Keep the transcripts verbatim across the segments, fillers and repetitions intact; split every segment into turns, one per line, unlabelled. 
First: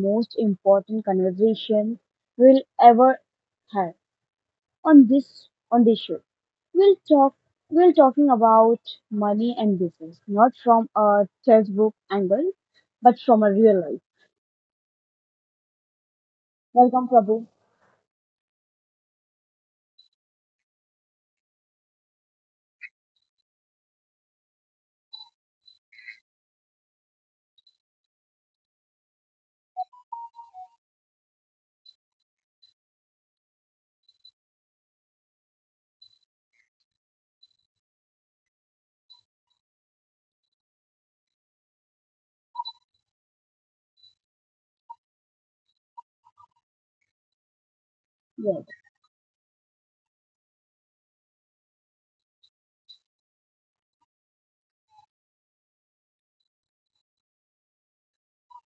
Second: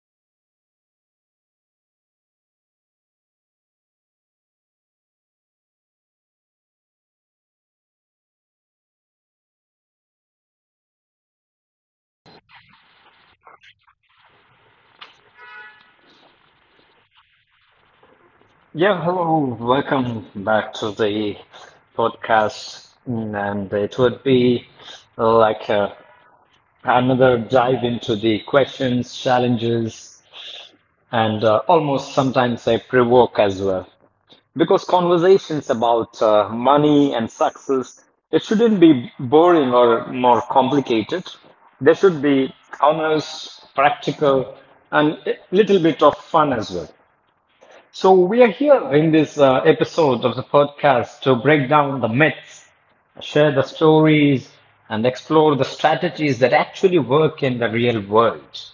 most important conversations we'll ever have on this on this show. We'll talk we're talking about money and business, not from a textbook angle, but from a real life. Welcome, Prabhu.
Yeah, hello, welcome back to the podcast. Mm, And it would be like uh, another dive into the questions, challenges, and uh, almost sometimes I provoke as well. Because conversations about uh, money and success, it shouldn't be boring or more complicated. They should be honest, practical, and a little bit of fun as well. So, we are
Yes.
here in this uh, episode of the podcast to break down the myths, share the stories, and explore the strategies that actually work in the real world.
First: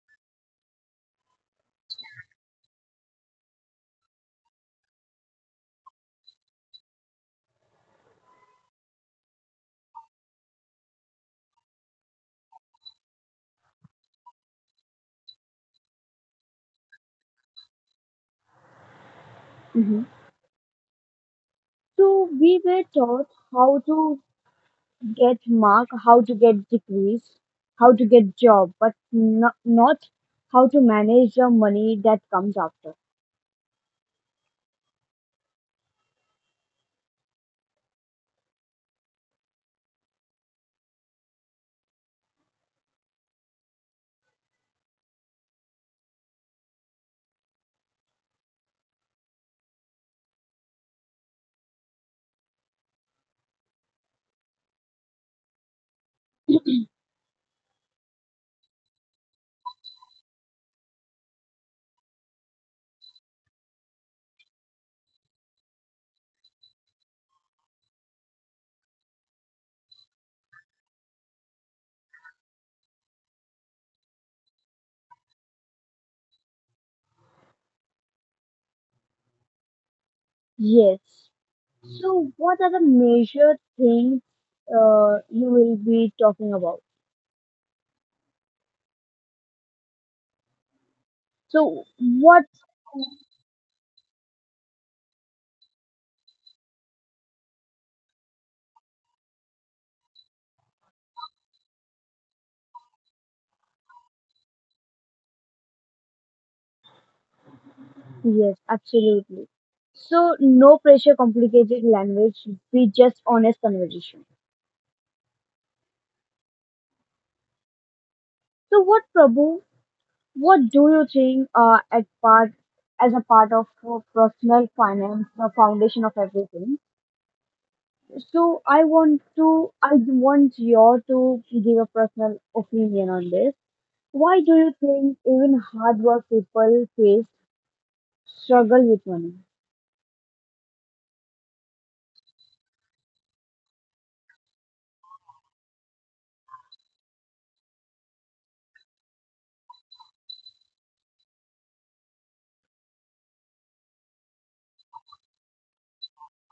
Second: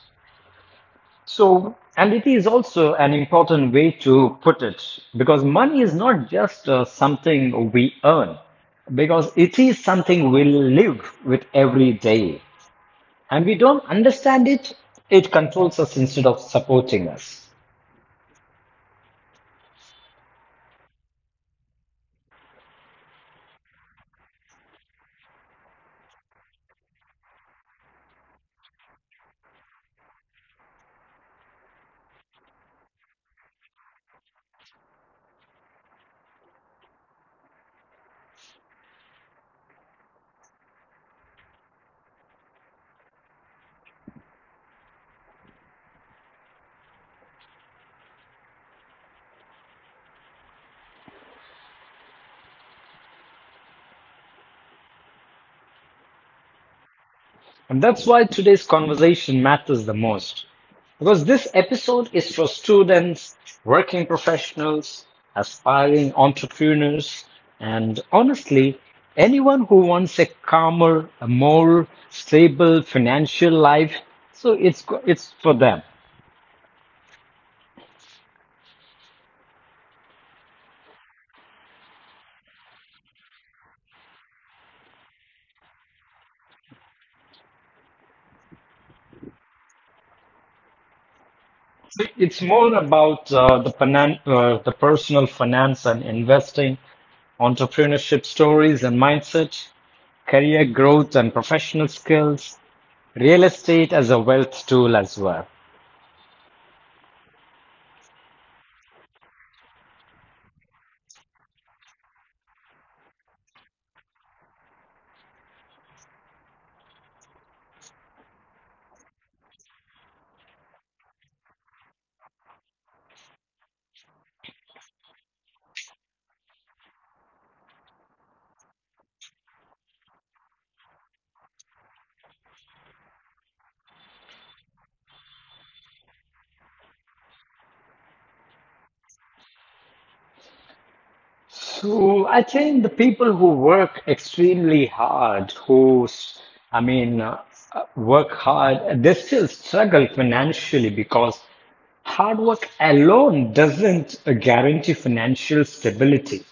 So, and it is also an important way to put it because money is not just uh, something we earn, because it is something we live with every day. And we don't understand it, it controls us instead of supporting us.
Hmm. So we were taught how to get mark, how to get degrees, how to get job, but no, not how to manage the money that comes after.
And that's why today's conversation matters the most. Because this episode is for students, working professionals, aspiring entrepreneurs, and honestly, anyone who wants a calmer, a more stable financial life. So it's go- it's for them.
Yes. So, what are the major things uh, you will be talking about? So,
So it's
what?
more about uh, the finan- uh, the personal finance and investing, entrepreneurship stories and mindset, career growth and professional skills, real estate as a wealth tool as well.
Yes, absolutely. So, no pressure, complicated language. Be just honest conversation. So, what Prabhu, what do you think uh, at part as a part of uh, personal finance, the foundation of everything? So I want to I want you to give a personal opinion on this. Why do you think even hard work people face struggle with money?
So I think the people who work extremely hard, who, s- I mean, uh, work hard, they still struggle financially because hard work alone doesn't uh, guarantee financial stability.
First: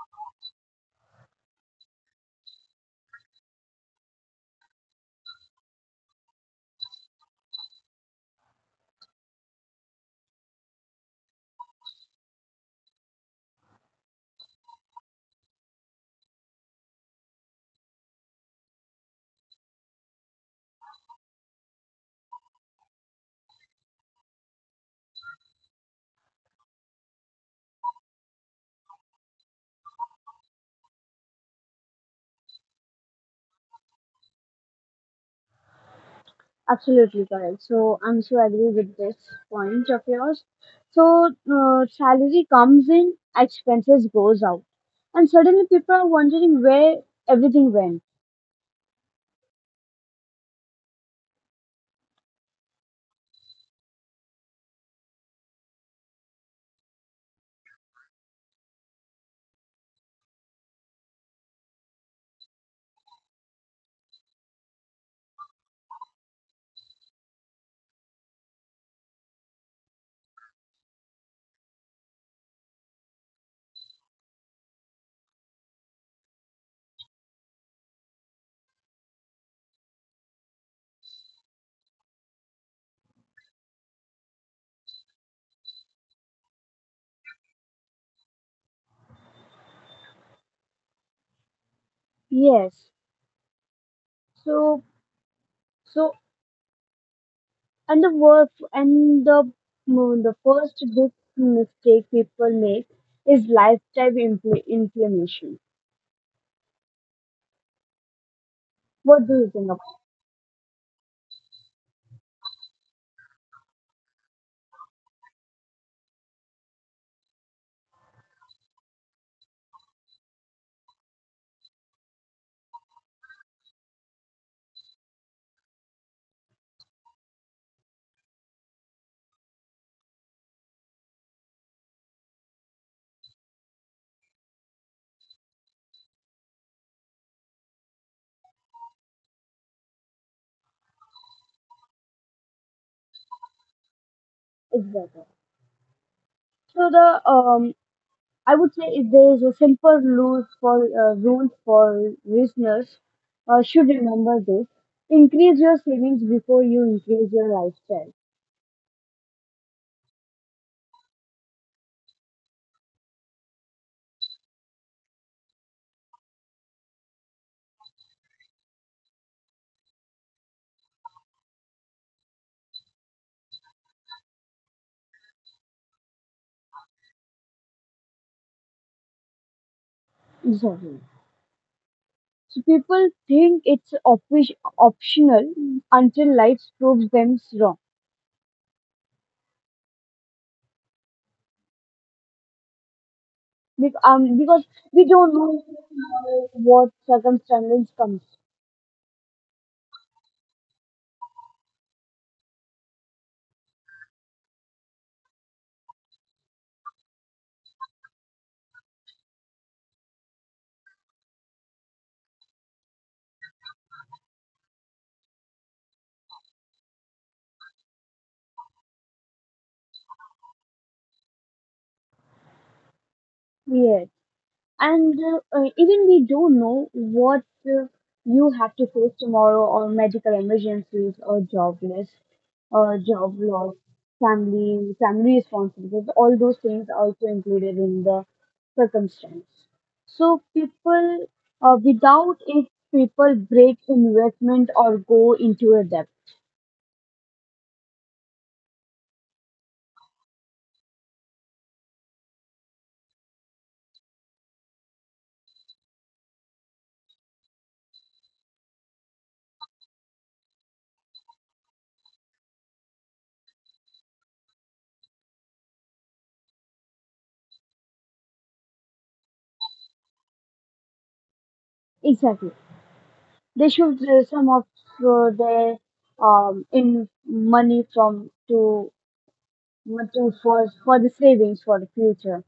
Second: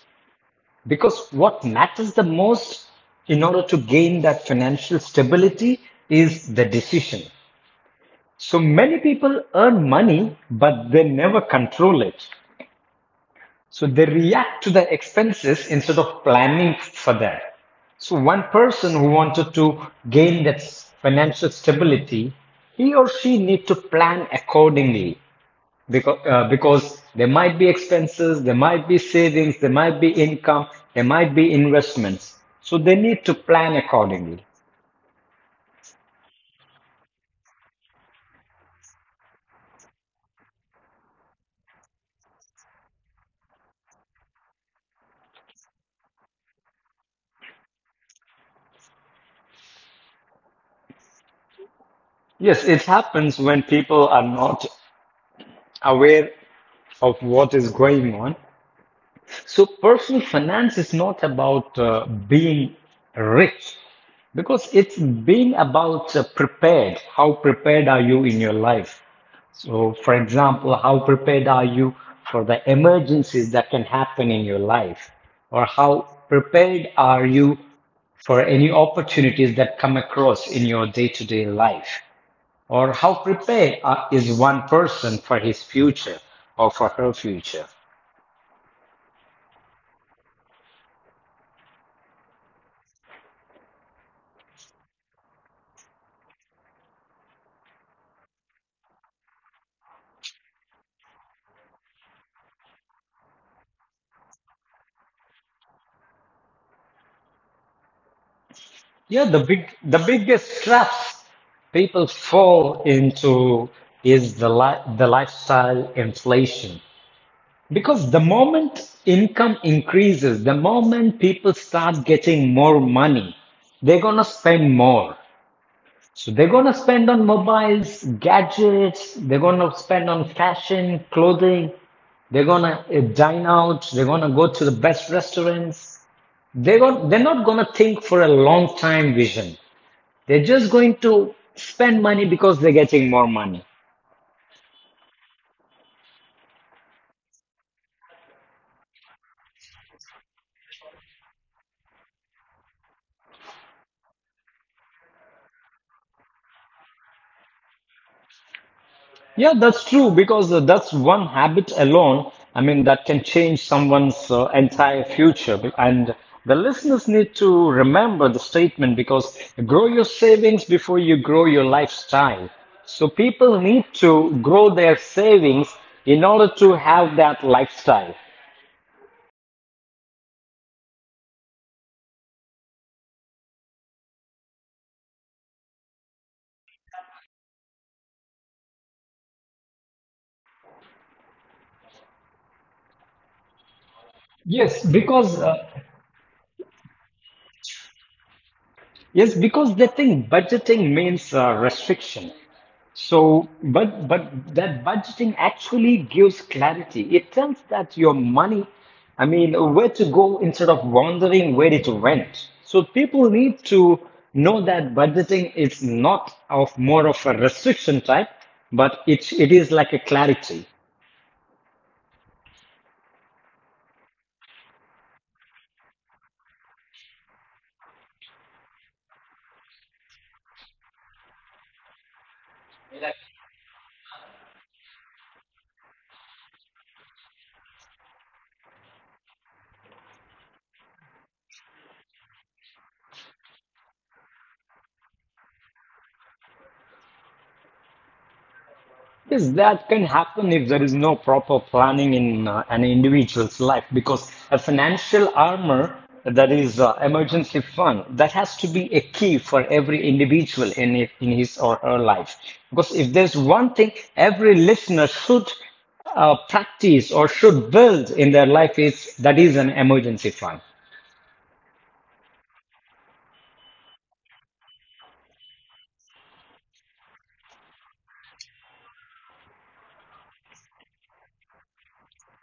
Because what matters the most in order to gain that financial stability is the decision. So many people earn money, but they never control it. So they react to the expenses instead of planning for that. So one person who wanted to gain that financial stability, he or she need to plan accordingly because uh, because there might be expenses, there might be savings, there might be income, there might be investments. So they need to plan accordingly.
Absolutely correct. So I'm so agree with this point of yours. So uh, salary comes in, expenses goes out, and suddenly people are wondering where everything went.
Yes, it happens when people are not aware of what is going on. So personal finance is not about uh, being rich because it's being about uh, prepared. How prepared are you in your life? So, for example, how prepared are you for the emergencies that can happen in your life? Or how prepared are you for any opportunities that come across in your day-to-day life? Or how prepared are, is one person for his future or for her future?
Yes. So, so, and the work and the mm, the first big mistake people make is lifestyle impl- inflammation. What
Yeah,
do
the
you think
big
about
the biggest traps people fall into is the li the lifestyle inflation. Because the moment income increases, the moment people start getting more money, they're gonna spend more. So they're gonna spend on mobiles, gadgets, they're gonna spend on fashion, clothing, they're gonna uh, dine out, they're gonna go to the best restaurants. They're going they're not gonna think for a long time vision. They're just going to spend money because they're getting more money.
it? Exactly? So the um, I would say if there is a simple rule for uh, rule for listeners, uh, should remember this: increase your savings before you increase your lifestyle.
Yeah, that's true because uh, that's one habit alone. I mean, that can change someone's uh, entire future. And the listeners need to remember the statement because grow your savings before you grow your lifestyle. So people need to grow their savings in order to have that lifestyle.
Exactly. So people think it's op- optional until life proves them wrong. Be- um, because
Yes,
we don't
because
know
uh,
what circumstances comes
yes, because they think budgeting means uh, restriction. So, but but that budgeting actually gives clarity. It tells that your money, I mean, where to go instead of wondering where it went. So people need to know that budgeting is not of more of a restriction type, but it it is like a clarity.
here, and uh, uh, even we don't know what uh, you have to face tomorrow, or medical emergencies, or jobless, or job loss, family, family responsibilities. All those things are also included in the circumstance. So people, uh, without it, people break investment or go into a debt.
Yes, that can happen if there is no proper planning in uh, an individual's life because a financial armor, that is uh, emergency fund, that has to be a key for every individual in it, in his or her life because if there's one thing every listener should uh, practice or should build in their life is that is an emergency fund.
Exactly. They should uh, some of uh, their um, in money from to to for for the savings for the future.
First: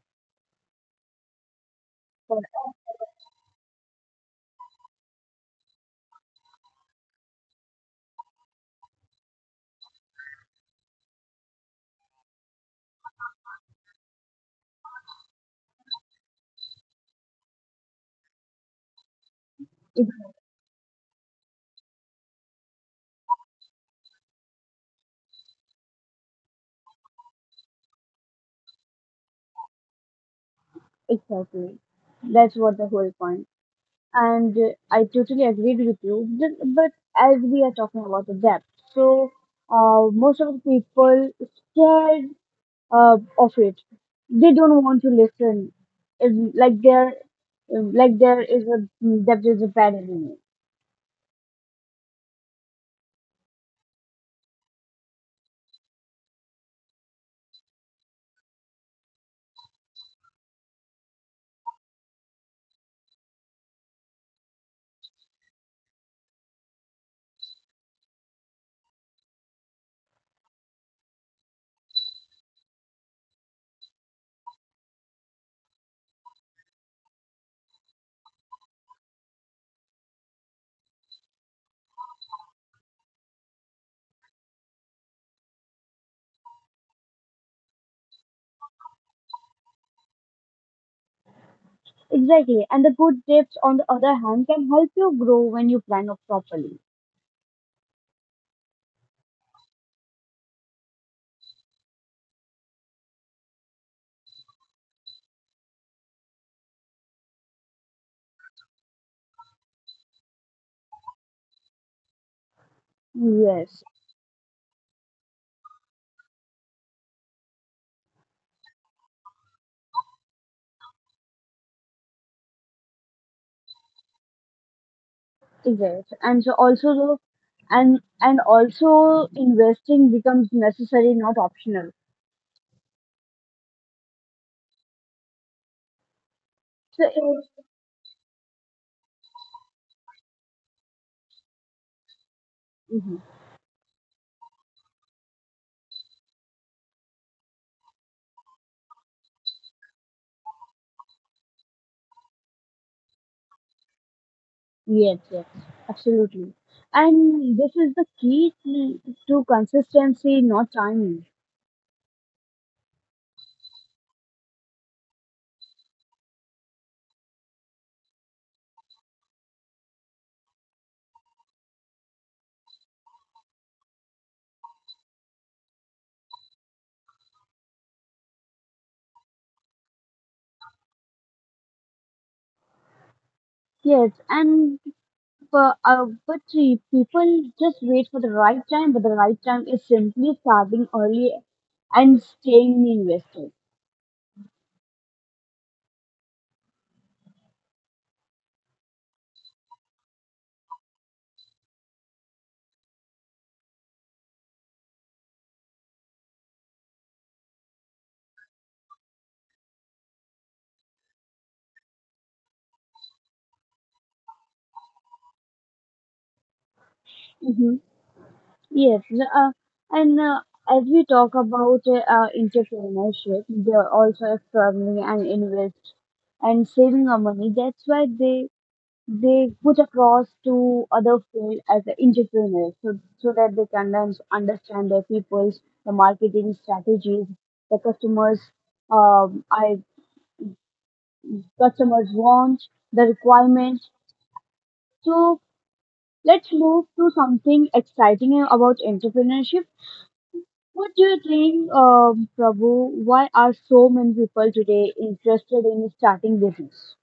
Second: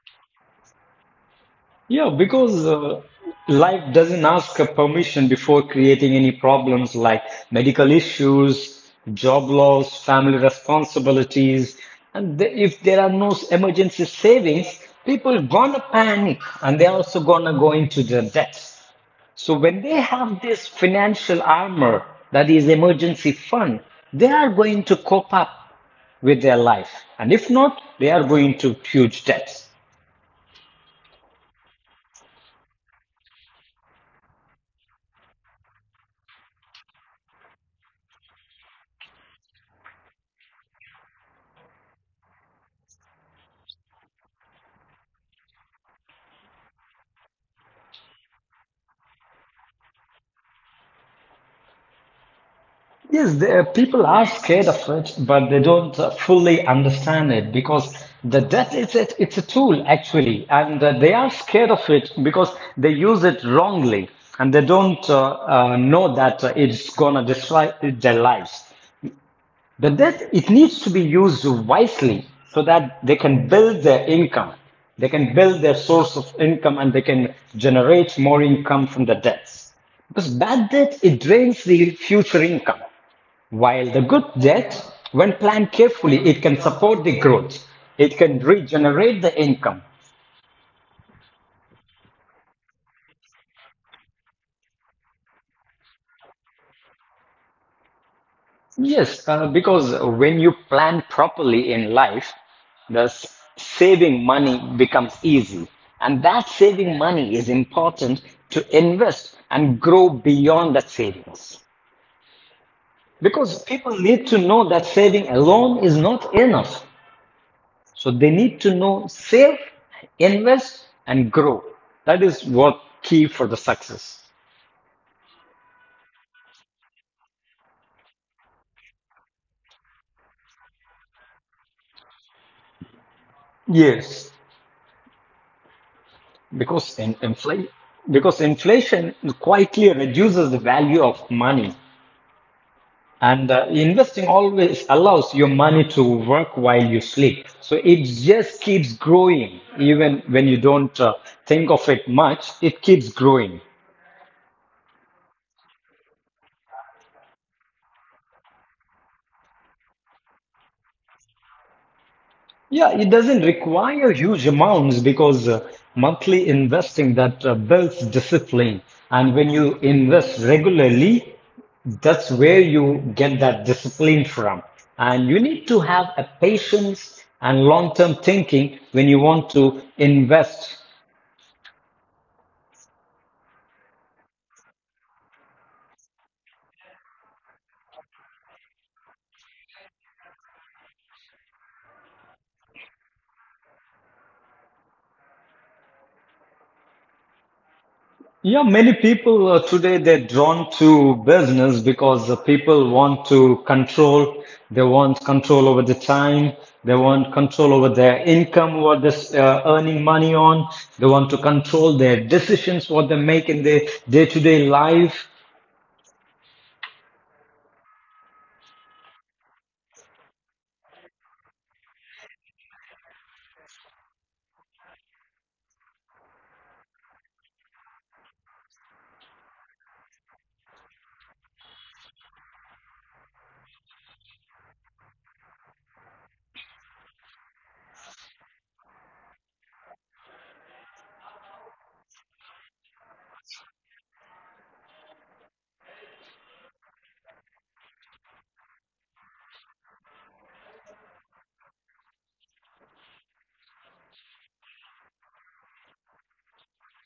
Yeah,
For
because uh, life doesn't ask a permission before creating any problems like medical issues, job loss, family responsibilities. And the, if there are no emergency savings, people gonna panic and they're also gonna go into the debt. So when they have this financial armor, that is emergency fund, they are going to cope up with their life. And if not, they are going to huge debts.
exactly, that's what the whole point. And uh, I totally agreed with you. Th- But as we are talking about the debt, so uh, most of the people scared uh, of it. They don't want to listen. If, like there, like there is a debt is a bad enemy.
Yes, the, uh, people are scared of it, but they don't uh, fully understand it because the death is it, it's a tool actually, and uh, they are scared of it because they use it wrongly and they don't uh, uh, know that uh, it's gonna destroy their lives. The death it needs to be used wisely so that they can build their income, they can build their source of income, and they can generate more income from the debts. Because bad debt, it drains the future income. While the good debt, when planned carefully, it can support the growth. It can regenerate the income.
Exactly. And the good tips, on the other hand, can help you grow when you plan up properly.
Yes, uh, because when you plan properly in life, the s- saving money becomes easy. And that saving money is important to invest and grow beyond that savings. Because
Yes.
people need to know that saving alone is not enough. So they need to know save, invest, and grow. That is what key for the success.
Yes. And so also, the- and and also investing becomes necessary, not optional.
Yes, because
So
in
it,
inflation, because inflation quietly reduces the value of money,
mhm.
and uh, investing always allows your money to work while you sleep. So it just keeps growing, even when you don't uh, think of it much. It keeps growing.
Yes, yes, absolutely. And this is the key to, to consistency, not timing.
Yeah, it doesn't require huge amounts because uh, monthly investing that uh, builds discipline. And when you invest regularly, that's where you get that discipline from. And you need to have a patience and long-term thinking when you want to invest.
Yes, and for, uh, but see, people just wait for the right time, but the right time is simply starting early and staying invested.
Yeah, many people uh, today they're drawn to business because uh, people want to control. They want control over the time. They want control over their income, what they're uh, earning money on. They want to control their decisions, what they make in their day-to-day life.
Mm-hmm. Yes, the- uh, and uh, as we talk about uh, uh, entrepreneurship, they're also struggling and invest and saving our money. That's why they they put across to other field as a entrepreneurs, so so that they can learn to understand their people's the marketing strategies, the customers, um, I customers want the requirements. So let's move to something exciting about entrepreneurship. What do you think, um, Prabhu? Why are so many people today interested in starting business?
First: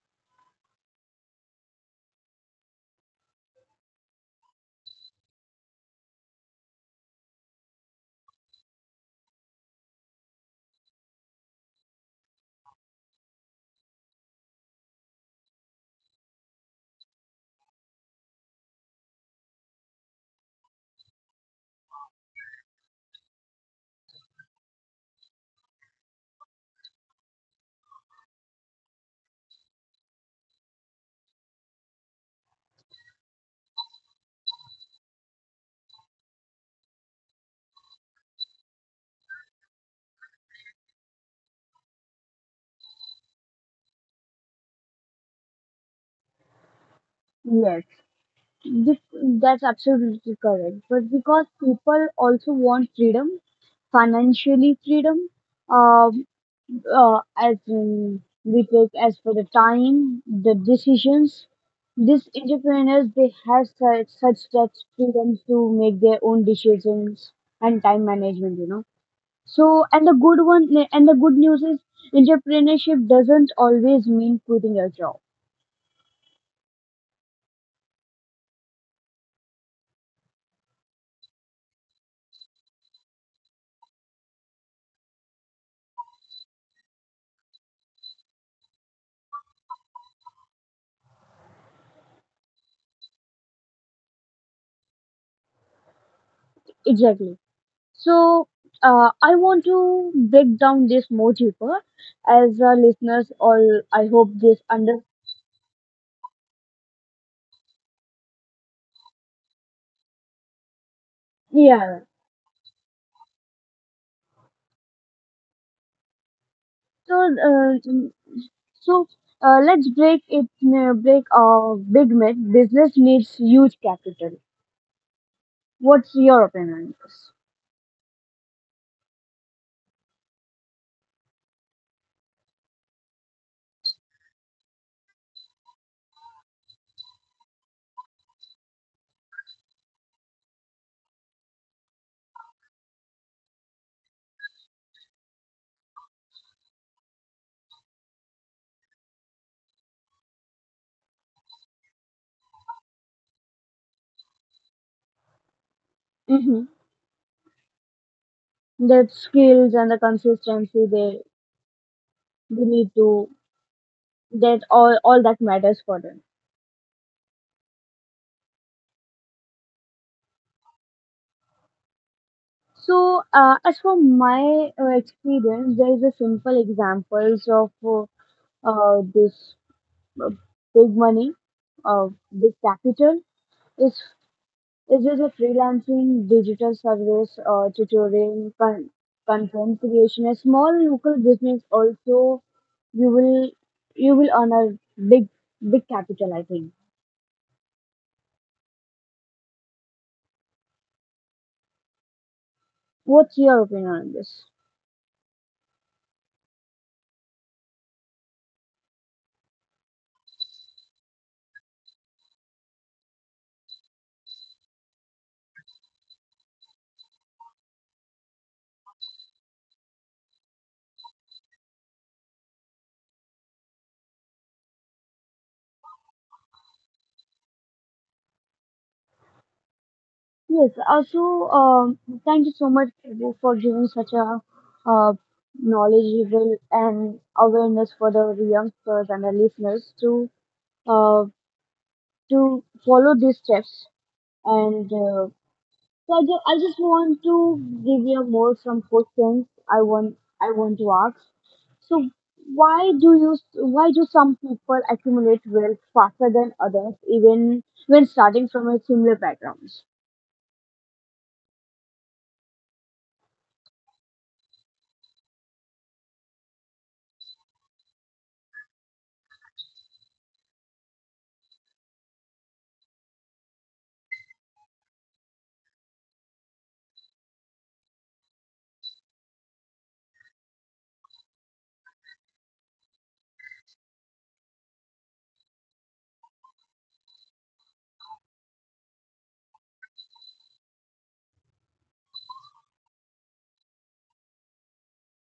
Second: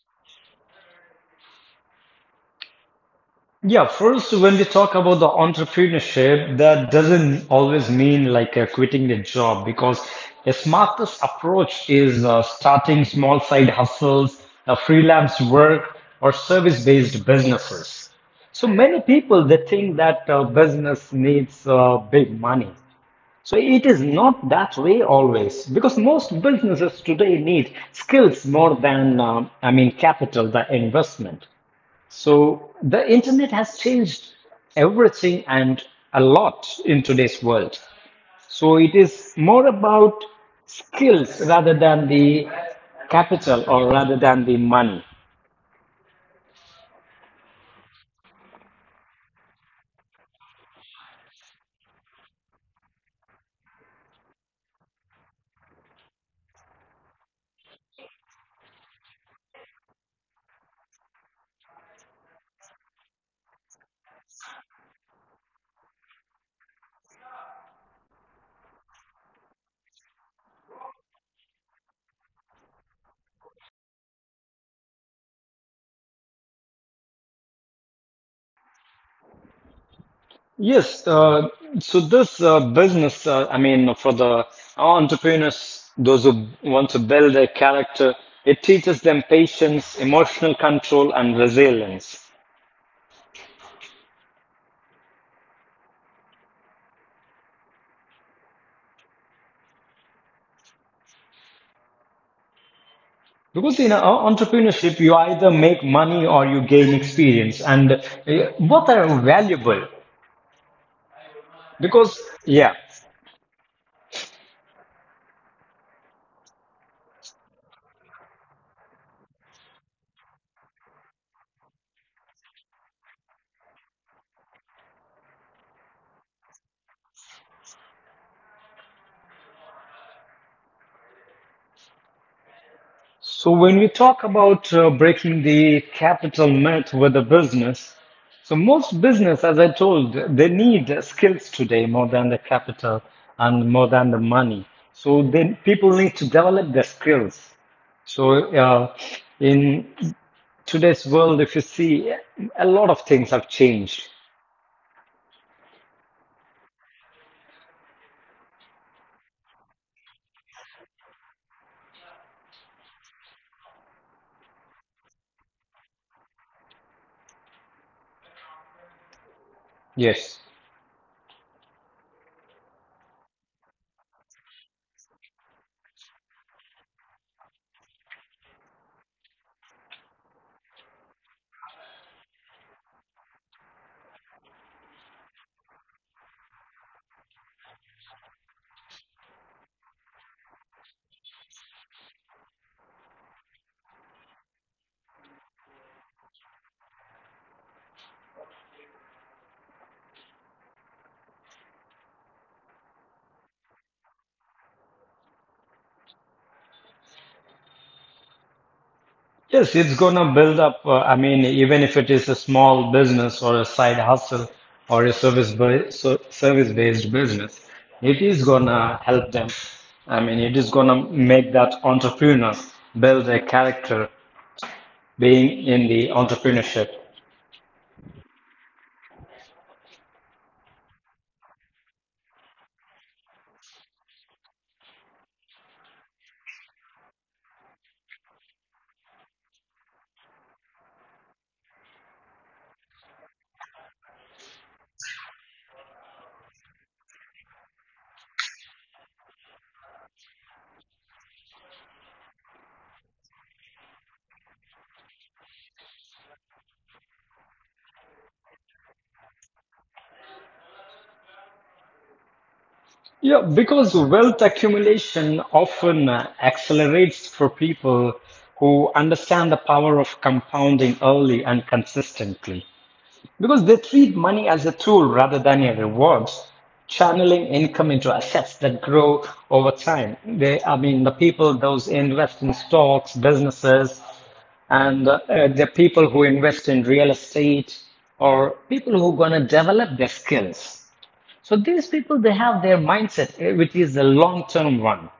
Yeah, first, when we talk about the entrepreneurship, that doesn't always mean like uh, quitting the job because a smartest approach is uh, starting small side hustles, uh, freelance work, or service-based businesses. So many people they think that uh, business needs uh, big money. So it is not that way always because most businesses today need skills more than um I mean capital, the investment. So the internet has changed everything and a lot in today's world. So it is more about skills rather than the capital or rather than the money.
Yes, this, that's absolutely correct. But because people also want freedom, financially freedom, um, uh, as in we take as for the time, the decisions. These entrepreneurs they have such such that freedom to make their own decisions and time management. You know. So, and the good one, and the good news is, entrepreneurship doesn't always mean quitting your job.
Yes, uh, so this uh, business, uh, I mean, for the entrepreneurs, those who want to build their character, it teaches them patience, emotional control, and resilience.
Exactly. So, uh, I want to break down this more deeper, as uh, listeners
Because
all,
in uh,
I hope this
entrepreneurship,
under.
you either make money or you gain experience, and uh, both are valuable.
Yeah.
Because, yeah,
So, uh, mm, so uh, let's break it. Uh, break a big myth. Business needs huge capital. What's your opinion on this?
so when we talk about uh, breaking the capital myth with a business, so most business, as I told, they need skills today more than the capital and more than the money. So then people need to develop their skills. So uh, in today's world, if you see, a lot of things have changed.
Mm-hmm. The skills and the consistency they we need to. That all, all that matters for them.
Yes.
So, uh, as for my uh, experience, there is a simple examples of uh, uh, this big money, uh, big capital. It's it is a freelancing digital service, uh, tutoring, con- content creation. A small local business also you will you will earn a big big capital. I think. What's your opinion on this?
Yes, it's gonna build up. Uh, I mean, even if it is a small business or a side hustle or a service ba- so service-based business, it is gonna help them. I mean, it is gonna make that entrepreneur build a character being in the entrepreneurship.
Yes, also, um, thank you so much Prabhu, for giving such a uh, knowledgeable and awareness for the youngsters and the listeners to uh, to follow these steps. And uh, so I, ju- I just want to give you more some questions I want I want to ask. So why do you why do some people accumulate wealth faster than others even when starting from a similar background?
Yeah, because wealth accumulation often uh, accelerates for people who understand the power of compounding early and consistently. Because they treat money as a tool rather than a reward, channeling income into assets that grow over time. They, I mean, the people those invest in stocks, businesses, and uh, the people who invest in real estate or people who are going to develop their skills. So these people, they have their mindset, eh, which is a long-term one.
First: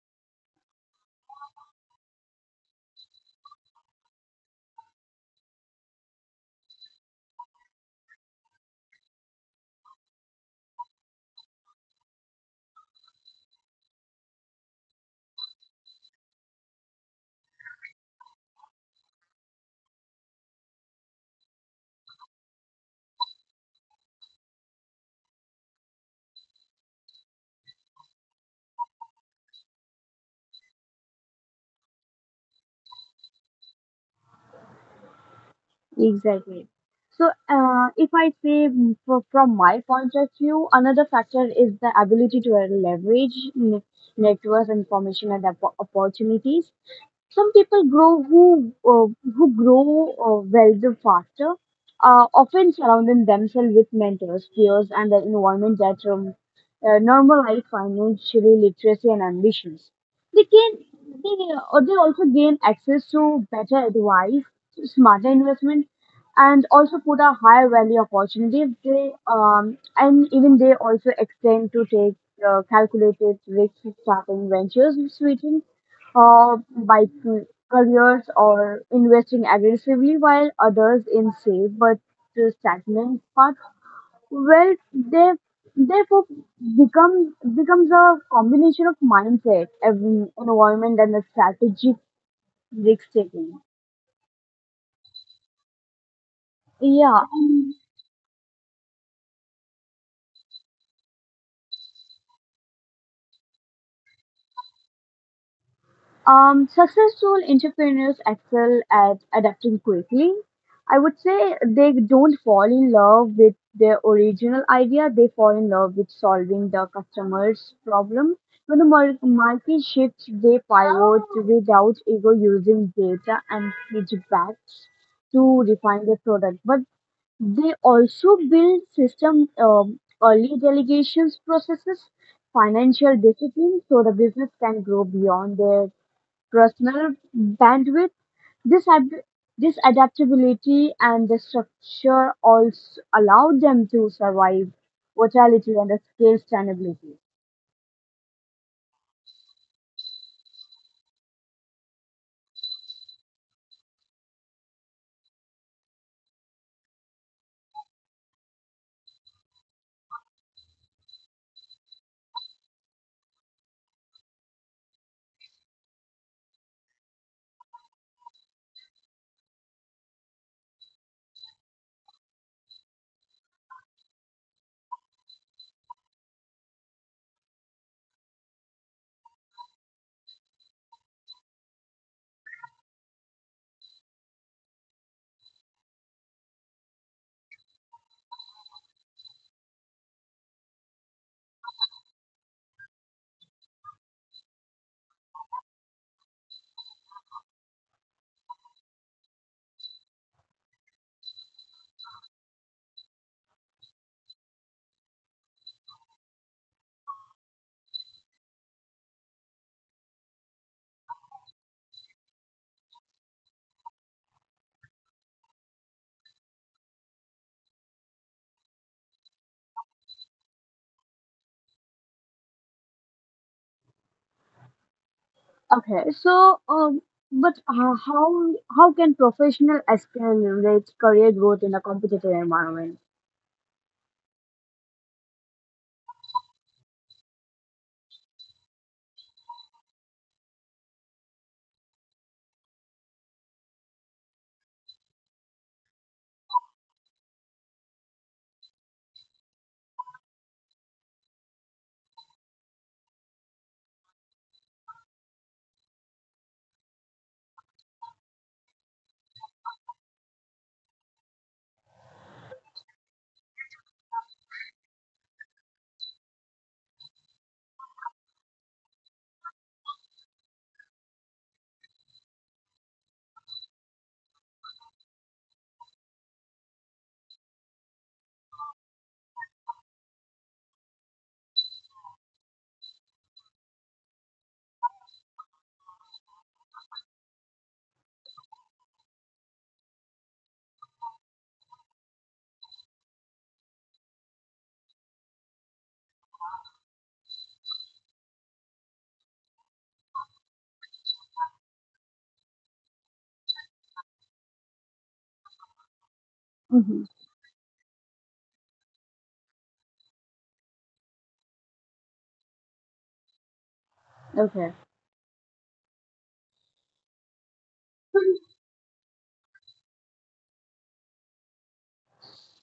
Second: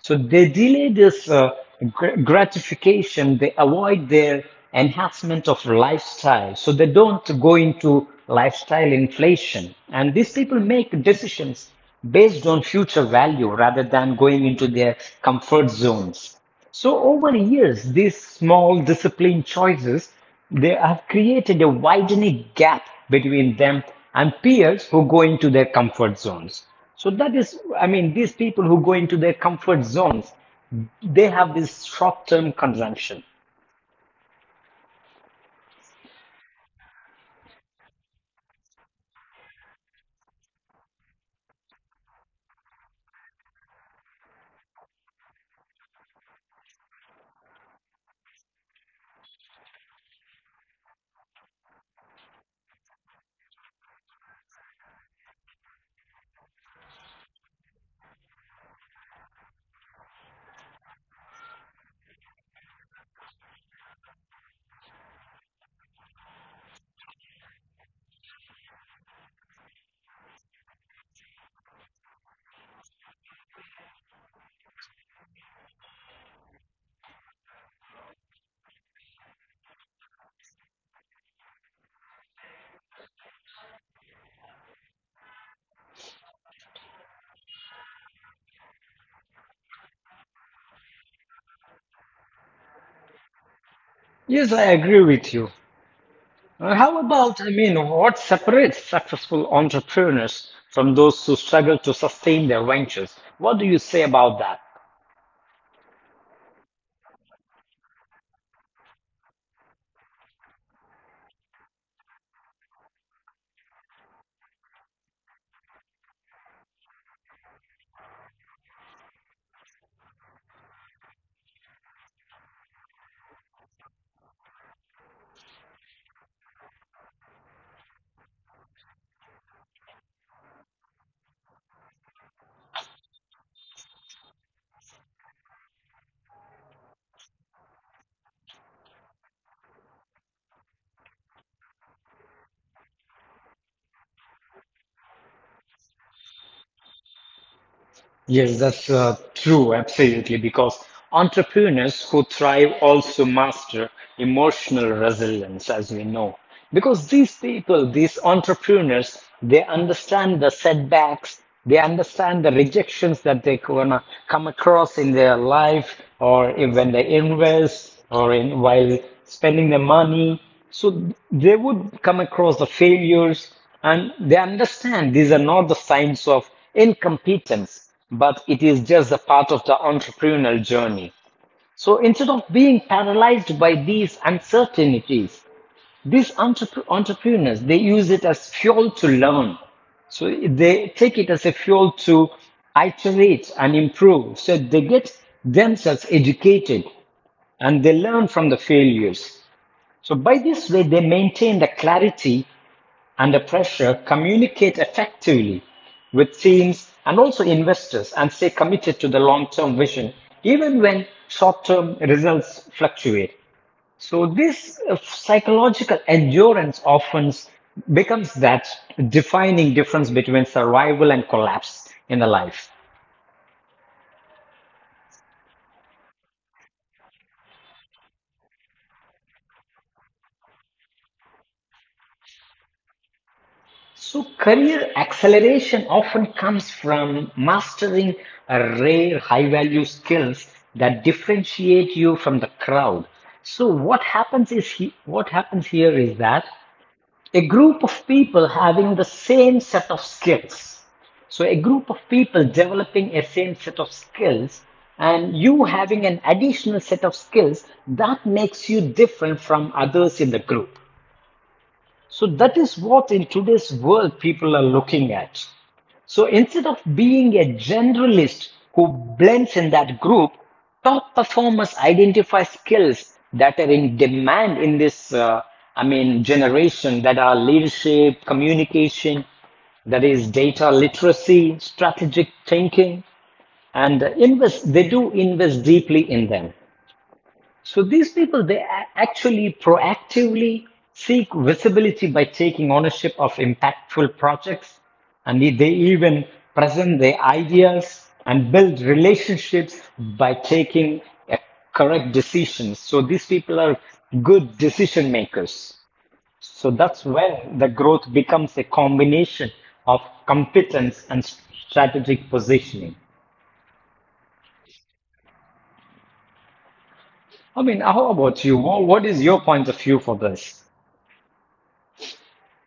So they delay this uh, gr- gratification, they avoid their enhancement of lifestyle. So they don't go into lifestyle inflation. And these people make decisions based on future value rather than going into their comfort zones. So over the years, these small discipline choices, they have created a widening gap between them and peers who go into their comfort zones. So that is, I mean, these people who go into their comfort zones, they have this short-term consumption.
Exactly. So, uh, if I say mm, fro- from my point of view, another factor is the ability to leverage ne- networks, information, and oppo- opportunities. Some people grow who uh, who grow uh, wealthy faster uh, often surrounding themselves with mentors, peers, and the environment that um, uh, normalize financially literacy and ambitions. They can they, uh, they also gain access to better advice, smarter investment, and also put a higher value opportunities. They um, and even they also extend to take uh, calculated risk starting ventures, switching uh, by c- careers or investing aggressively, while others in safe but uh, stagnant path. Well, they therefore become becomes a combination of mindset, ev- environment, and a strategic risk taking.
Yes, I agree with you. Uh, How
Yeah.
about, I mean, what separates successful entrepreneurs from those who struggle to sustain their ventures? What do you say about that?
Um, successful entrepreneurs excel at adapting quickly. I would say they don't fall in love with their original idea, they fall in love with solving the customer's problem. When the mar- market shifts, they pivot without ego using data and feedbacks to refine their product. But they also build system um, early delegations processes, financial discipline, so the business can grow beyond their personal bandwidth. This, ad- this adaptability and the structure also allowed them to survive volatility and the scale sustainability.
Yes, that's uh, true, absolutely, because entrepreneurs who thrive also master emotional resilience, as we know. Because these people, these entrepreneurs, they understand the setbacks, they understand the rejections that they're gonna come across in their life, or if, when they invest, or in while spending their money. So they would come across the failures, and they understand these are not the signs of incompetence, but it is just a part of the entrepreneurial journey. So instead of being paralyzed by these uncertainties, these entrep- entrepreneurs, they use it as fuel to learn. So they take it as a fuel to iterate and improve. So they get themselves educated and they learn from the failures. So by this way, they maintain the clarity under pressure, communicate effectively with teams and also investors and stay committed to the long term vision, even when short term results fluctuate. So, this uh, psychological endurance often becomes that defining difference between survival and collapse in the life.
Okay, so um, but uh, how how can professional accelerate career growth in a competitive environment?
So, career acceleration often comes from mastering a rare high value skills that differentiate you from the crowd. So, what happens is he, what happens here is that a group of people having the same set of skills. So, a group of people developing a same set of skills and you having an additional set of skills that makes you different from others in the group. So that is what in today's world people are looking at. So instead of being a generalist who blends in that group, top performers identify skills that are in demand in this, uh, I mean, generation that are leadership, communication, that is data literacy, strategic thinking, and invest, they do invest deeply in them. So these people, they a- actually proactively seek visibility by taking ownership of impactful projects, and they they even present their ideas and build relationships by taking uh, correct decisions. So these people are good decision makers. So that's
Hmm.
when the growth becomes a combination of competence and strategic positioning.
Okay.
I mean, how
So,
about you? Wha- What is your point of view for this?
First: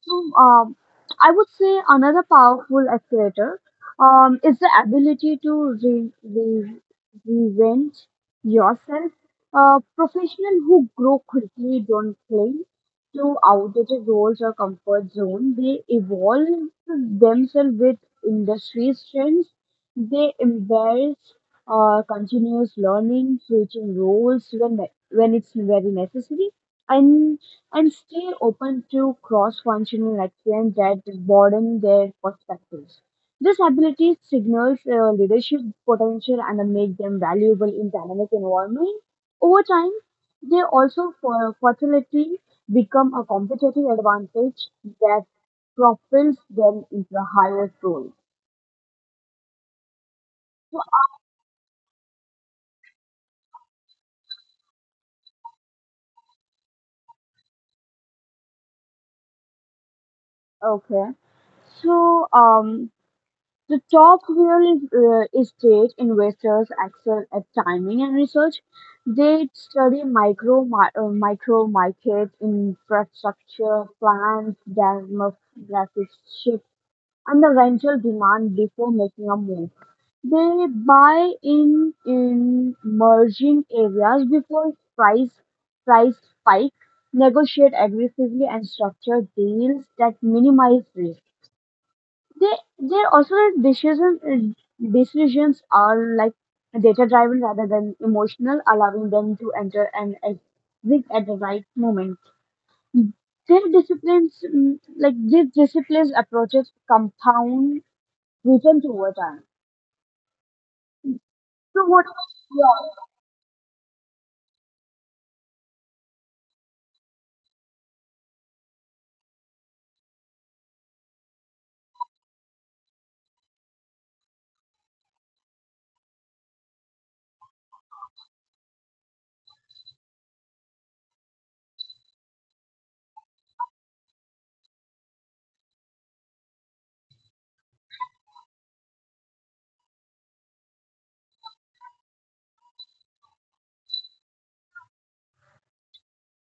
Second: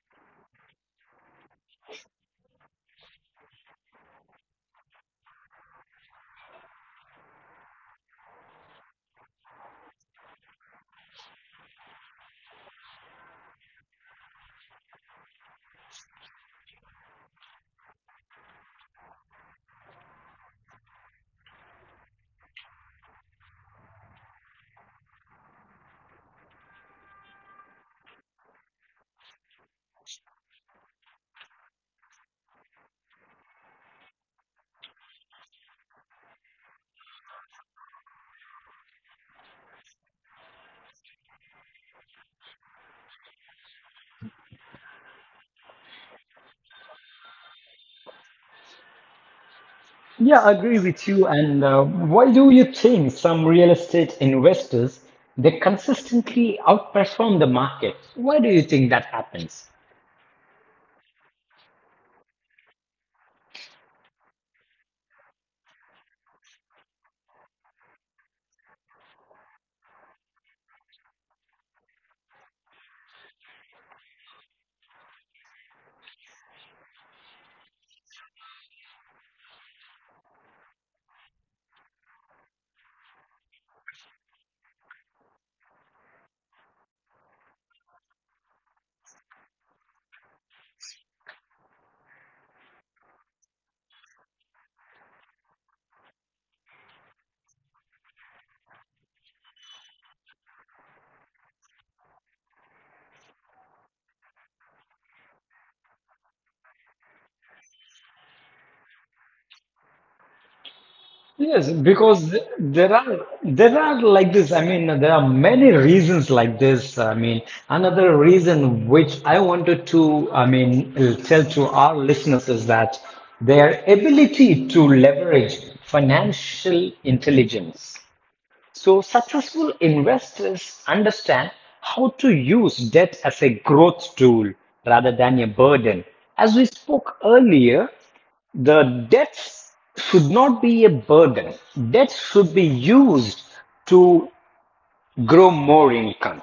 So, um, I would say another powerful accelerator um, is the ability to re- re- reinvent yourself. Uh, professionals who grow quickly don't cling to outdated roles or comfort zone. They evolve themselves with industry trends. They embrace uh, continuous learning, switching roles when when it's very necessary, and and stay open to cross functional excellence that broaden their perspectives. This ability signals uh, leadership potential and make them valuable in dynamic environment. Over time, they also for fertility become a competitive advantage that propels them into a higher role.
Yeah, I
So.
agree with you. And uh, why do you think some real estate investors they consistently outperform the market? Why do you think that happens?
Okay. So um The top real uh, estate investors excel at timing and research. They study micro ma- uh, micro market infrastructure plans, demographic shift, and the rental demand before making a move. They buy in in emerging areas before price price spike, negotiate aggressively, and structure deals that minimize risk. They they also like decision decisions are like data driven rather than emotional, allowing them to enter and exit at the right moment. Their disciplines mm, like these disciplines approaches compound returns over time.
Yes,
So what?
because th- there
Yeah.
are there are like this. I mean, there are many reasons like this. I mean, another reason which I wanted to, I mean, tell to our listeners is that their ability to leverage financial intelligence. So successful investors understand how to use debt as a growth tool rather than a burden. As we spoke earlier, the debt should not be a burden. Debt should be used to grow more income.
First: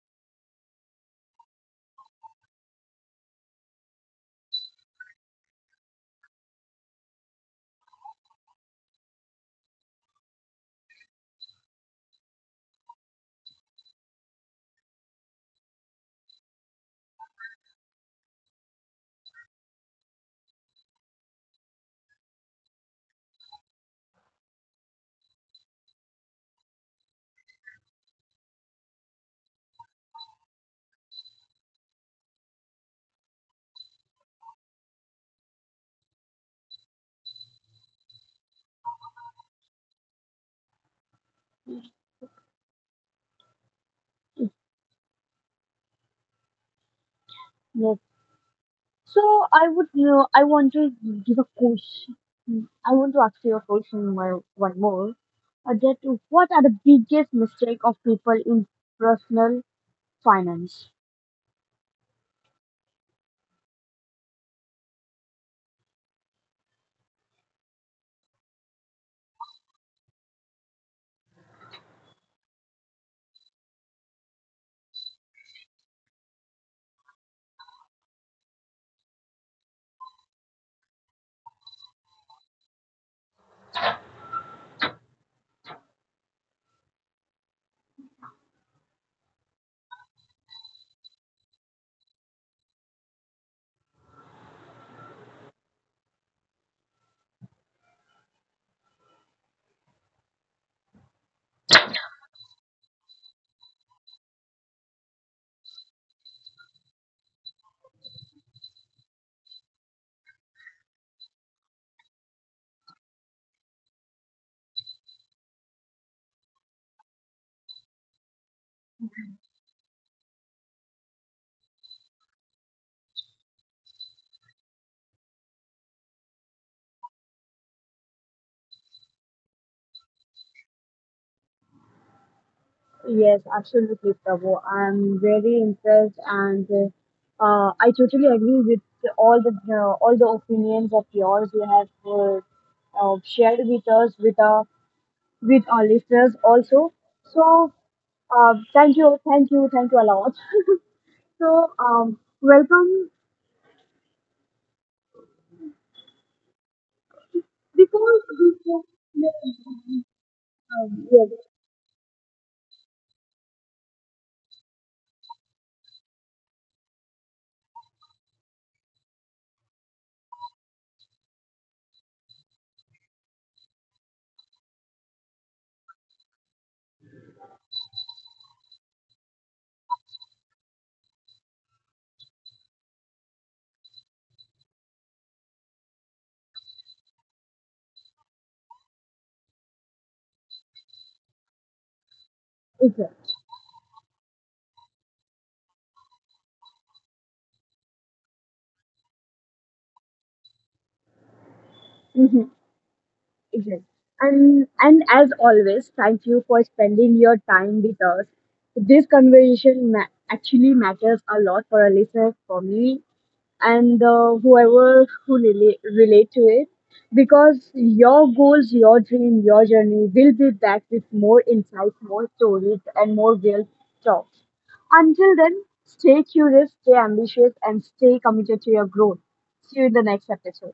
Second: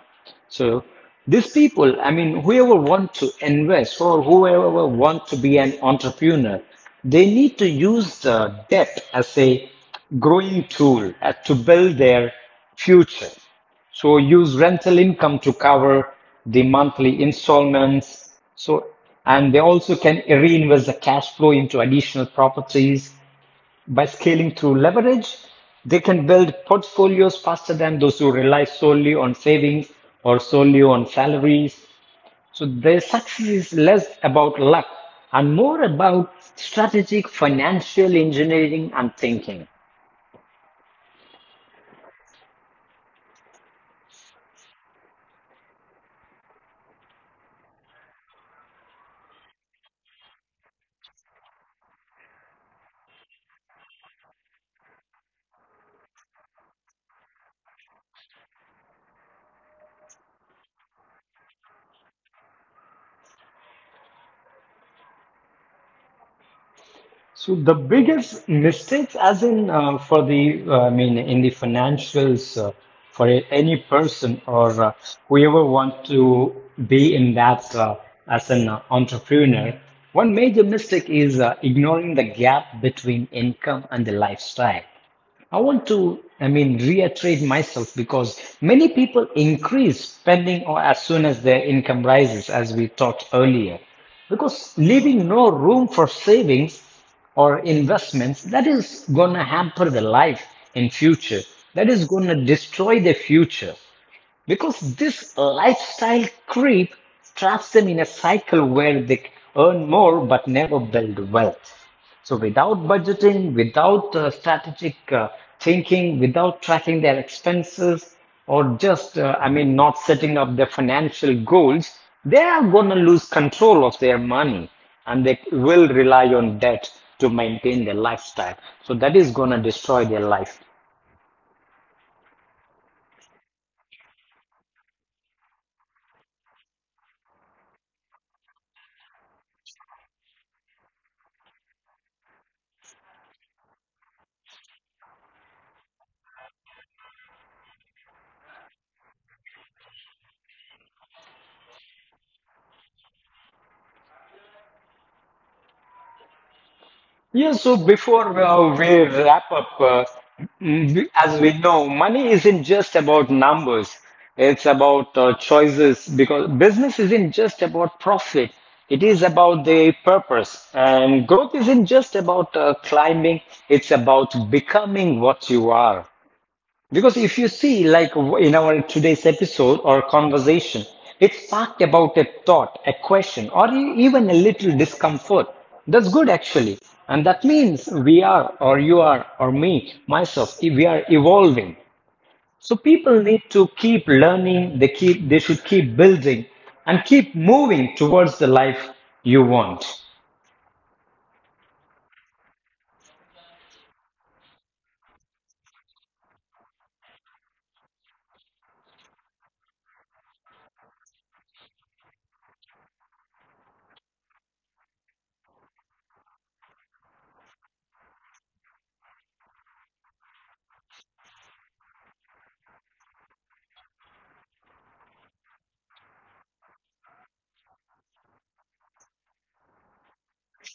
So these people, I mean, whoever wants to invest or whoever wants to be an entrepreneur, they need to use the debt as a growing tool uh, to build their future. So use rental income to cover the monthly installments. So and they also can reinvest the cash flow into additional properties by scaling through leverage, they can build portfolios faster than those who rely solely on savings or solely on salaries. So their success is less about luck and more about strategic financial engineering and thinking.
Yes. So I would you know I want to give a question. I want to ask you a question one one more. Uh, that what are the biggest mistake of people in personal finance.
So the biggest mistakes, as in uh, for the, uh, I mean, in the financials, uh, for a- any person or uh, whoever wants to be in that uh, as an uh, entrepreneur, one major mistake is uh, ignoring the gap between income and the lifestyle. I want to, I mean, reiterate myself because many people increase spending or as soon as their income rises, as we talked earlier, because leaving no room for savings or investments, that is going to hamper the life in future. That is going to destroy the future. Because this lifestyle creep traps them in a cycle where they earn more but never build wealth. So, without budgeting, without uh, strategic uh, thinking, without tracking their expenses, or just, uh, I mean, not setting up their financial goals, they are going to lose control of their money and they will rely on debt to maintain their lifestyle. So, that is going to destroy their life.
Yes, absolutely, Prabhu. I'm very impressed, and uh, I totally agree with all the uh, all the opinions of yours you have uh, uh, shared with us, with our with our listeners also. So, uh, thank you, thank you, thank you a lot. So, um, welcome.
Yeah, so
Before
before
we
uh,
go,
we wrap up, uh,
um,
mm, as
yes,
we know, money isn't just about numbers. It's about uh, choices because business isn't just about profit. It is about the purpose. And growth isn't just about uh, climbing. It's about becoming what you are. Because if you see, like in our today's episode or conversation, it's talked about a thought, a question, or e- even a little discomfort. That's good actually. And that means we are, or you are, or me, myself, e- we are evolving. So people
it's
need to keep learning, they keep they should keep building and keep moving towards the life you want.
it. Exactly. And and as always, thank you for spending your time with us. This conversation ma- actually matters a lot for our listeners, for me, and uh, whoever who relate, relate to it, because your goals, your dream, your journey will be back with more insights, more stories, and more real talks. Until then, stay curious, stay ambitious, and stay committed to your growth. See you in the next episode.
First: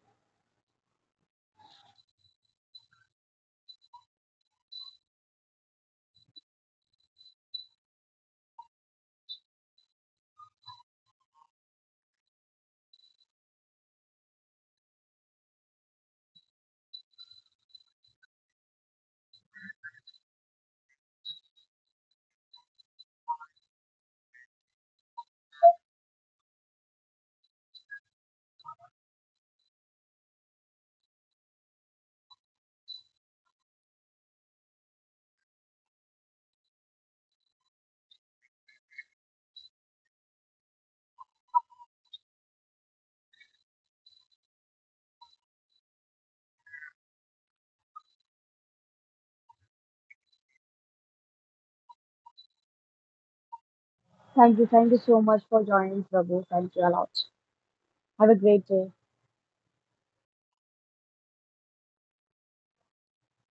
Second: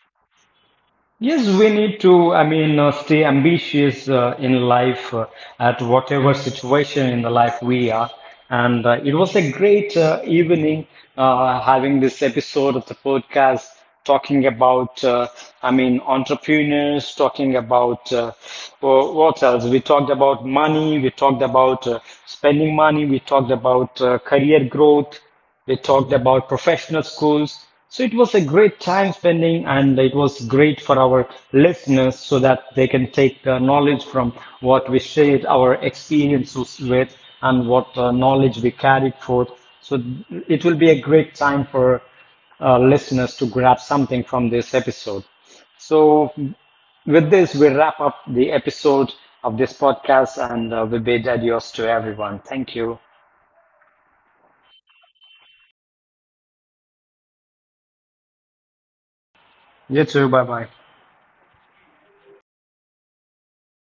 Yes, we need to, I mean, uh, stay ambitious uh, in life uh, at whatever situation in the life we are. And uh, it was a great uh, evening uh, having this episode of the podcast, talking about, uh, I mean, entrepreneurs, talking about uh, wh- what else? We talked about money, we talked about uh, spending money, we talked about uh, career growth. They talked about professional schools. So it was a great time spending and it was great for our listeners so that they can take the knowledge from what we shared our experiences with and what uh, knowledge we carried forth. So it will be a great time for uh, listeners to grab something from this episode. So with this, we wrap up the episode of this podcast and uh, we bid adios to everyone. Thank you.
Thank you. Thank you so much for joining, Prabhu. Thank you a lot. Have a great day.
You too. Bye bye.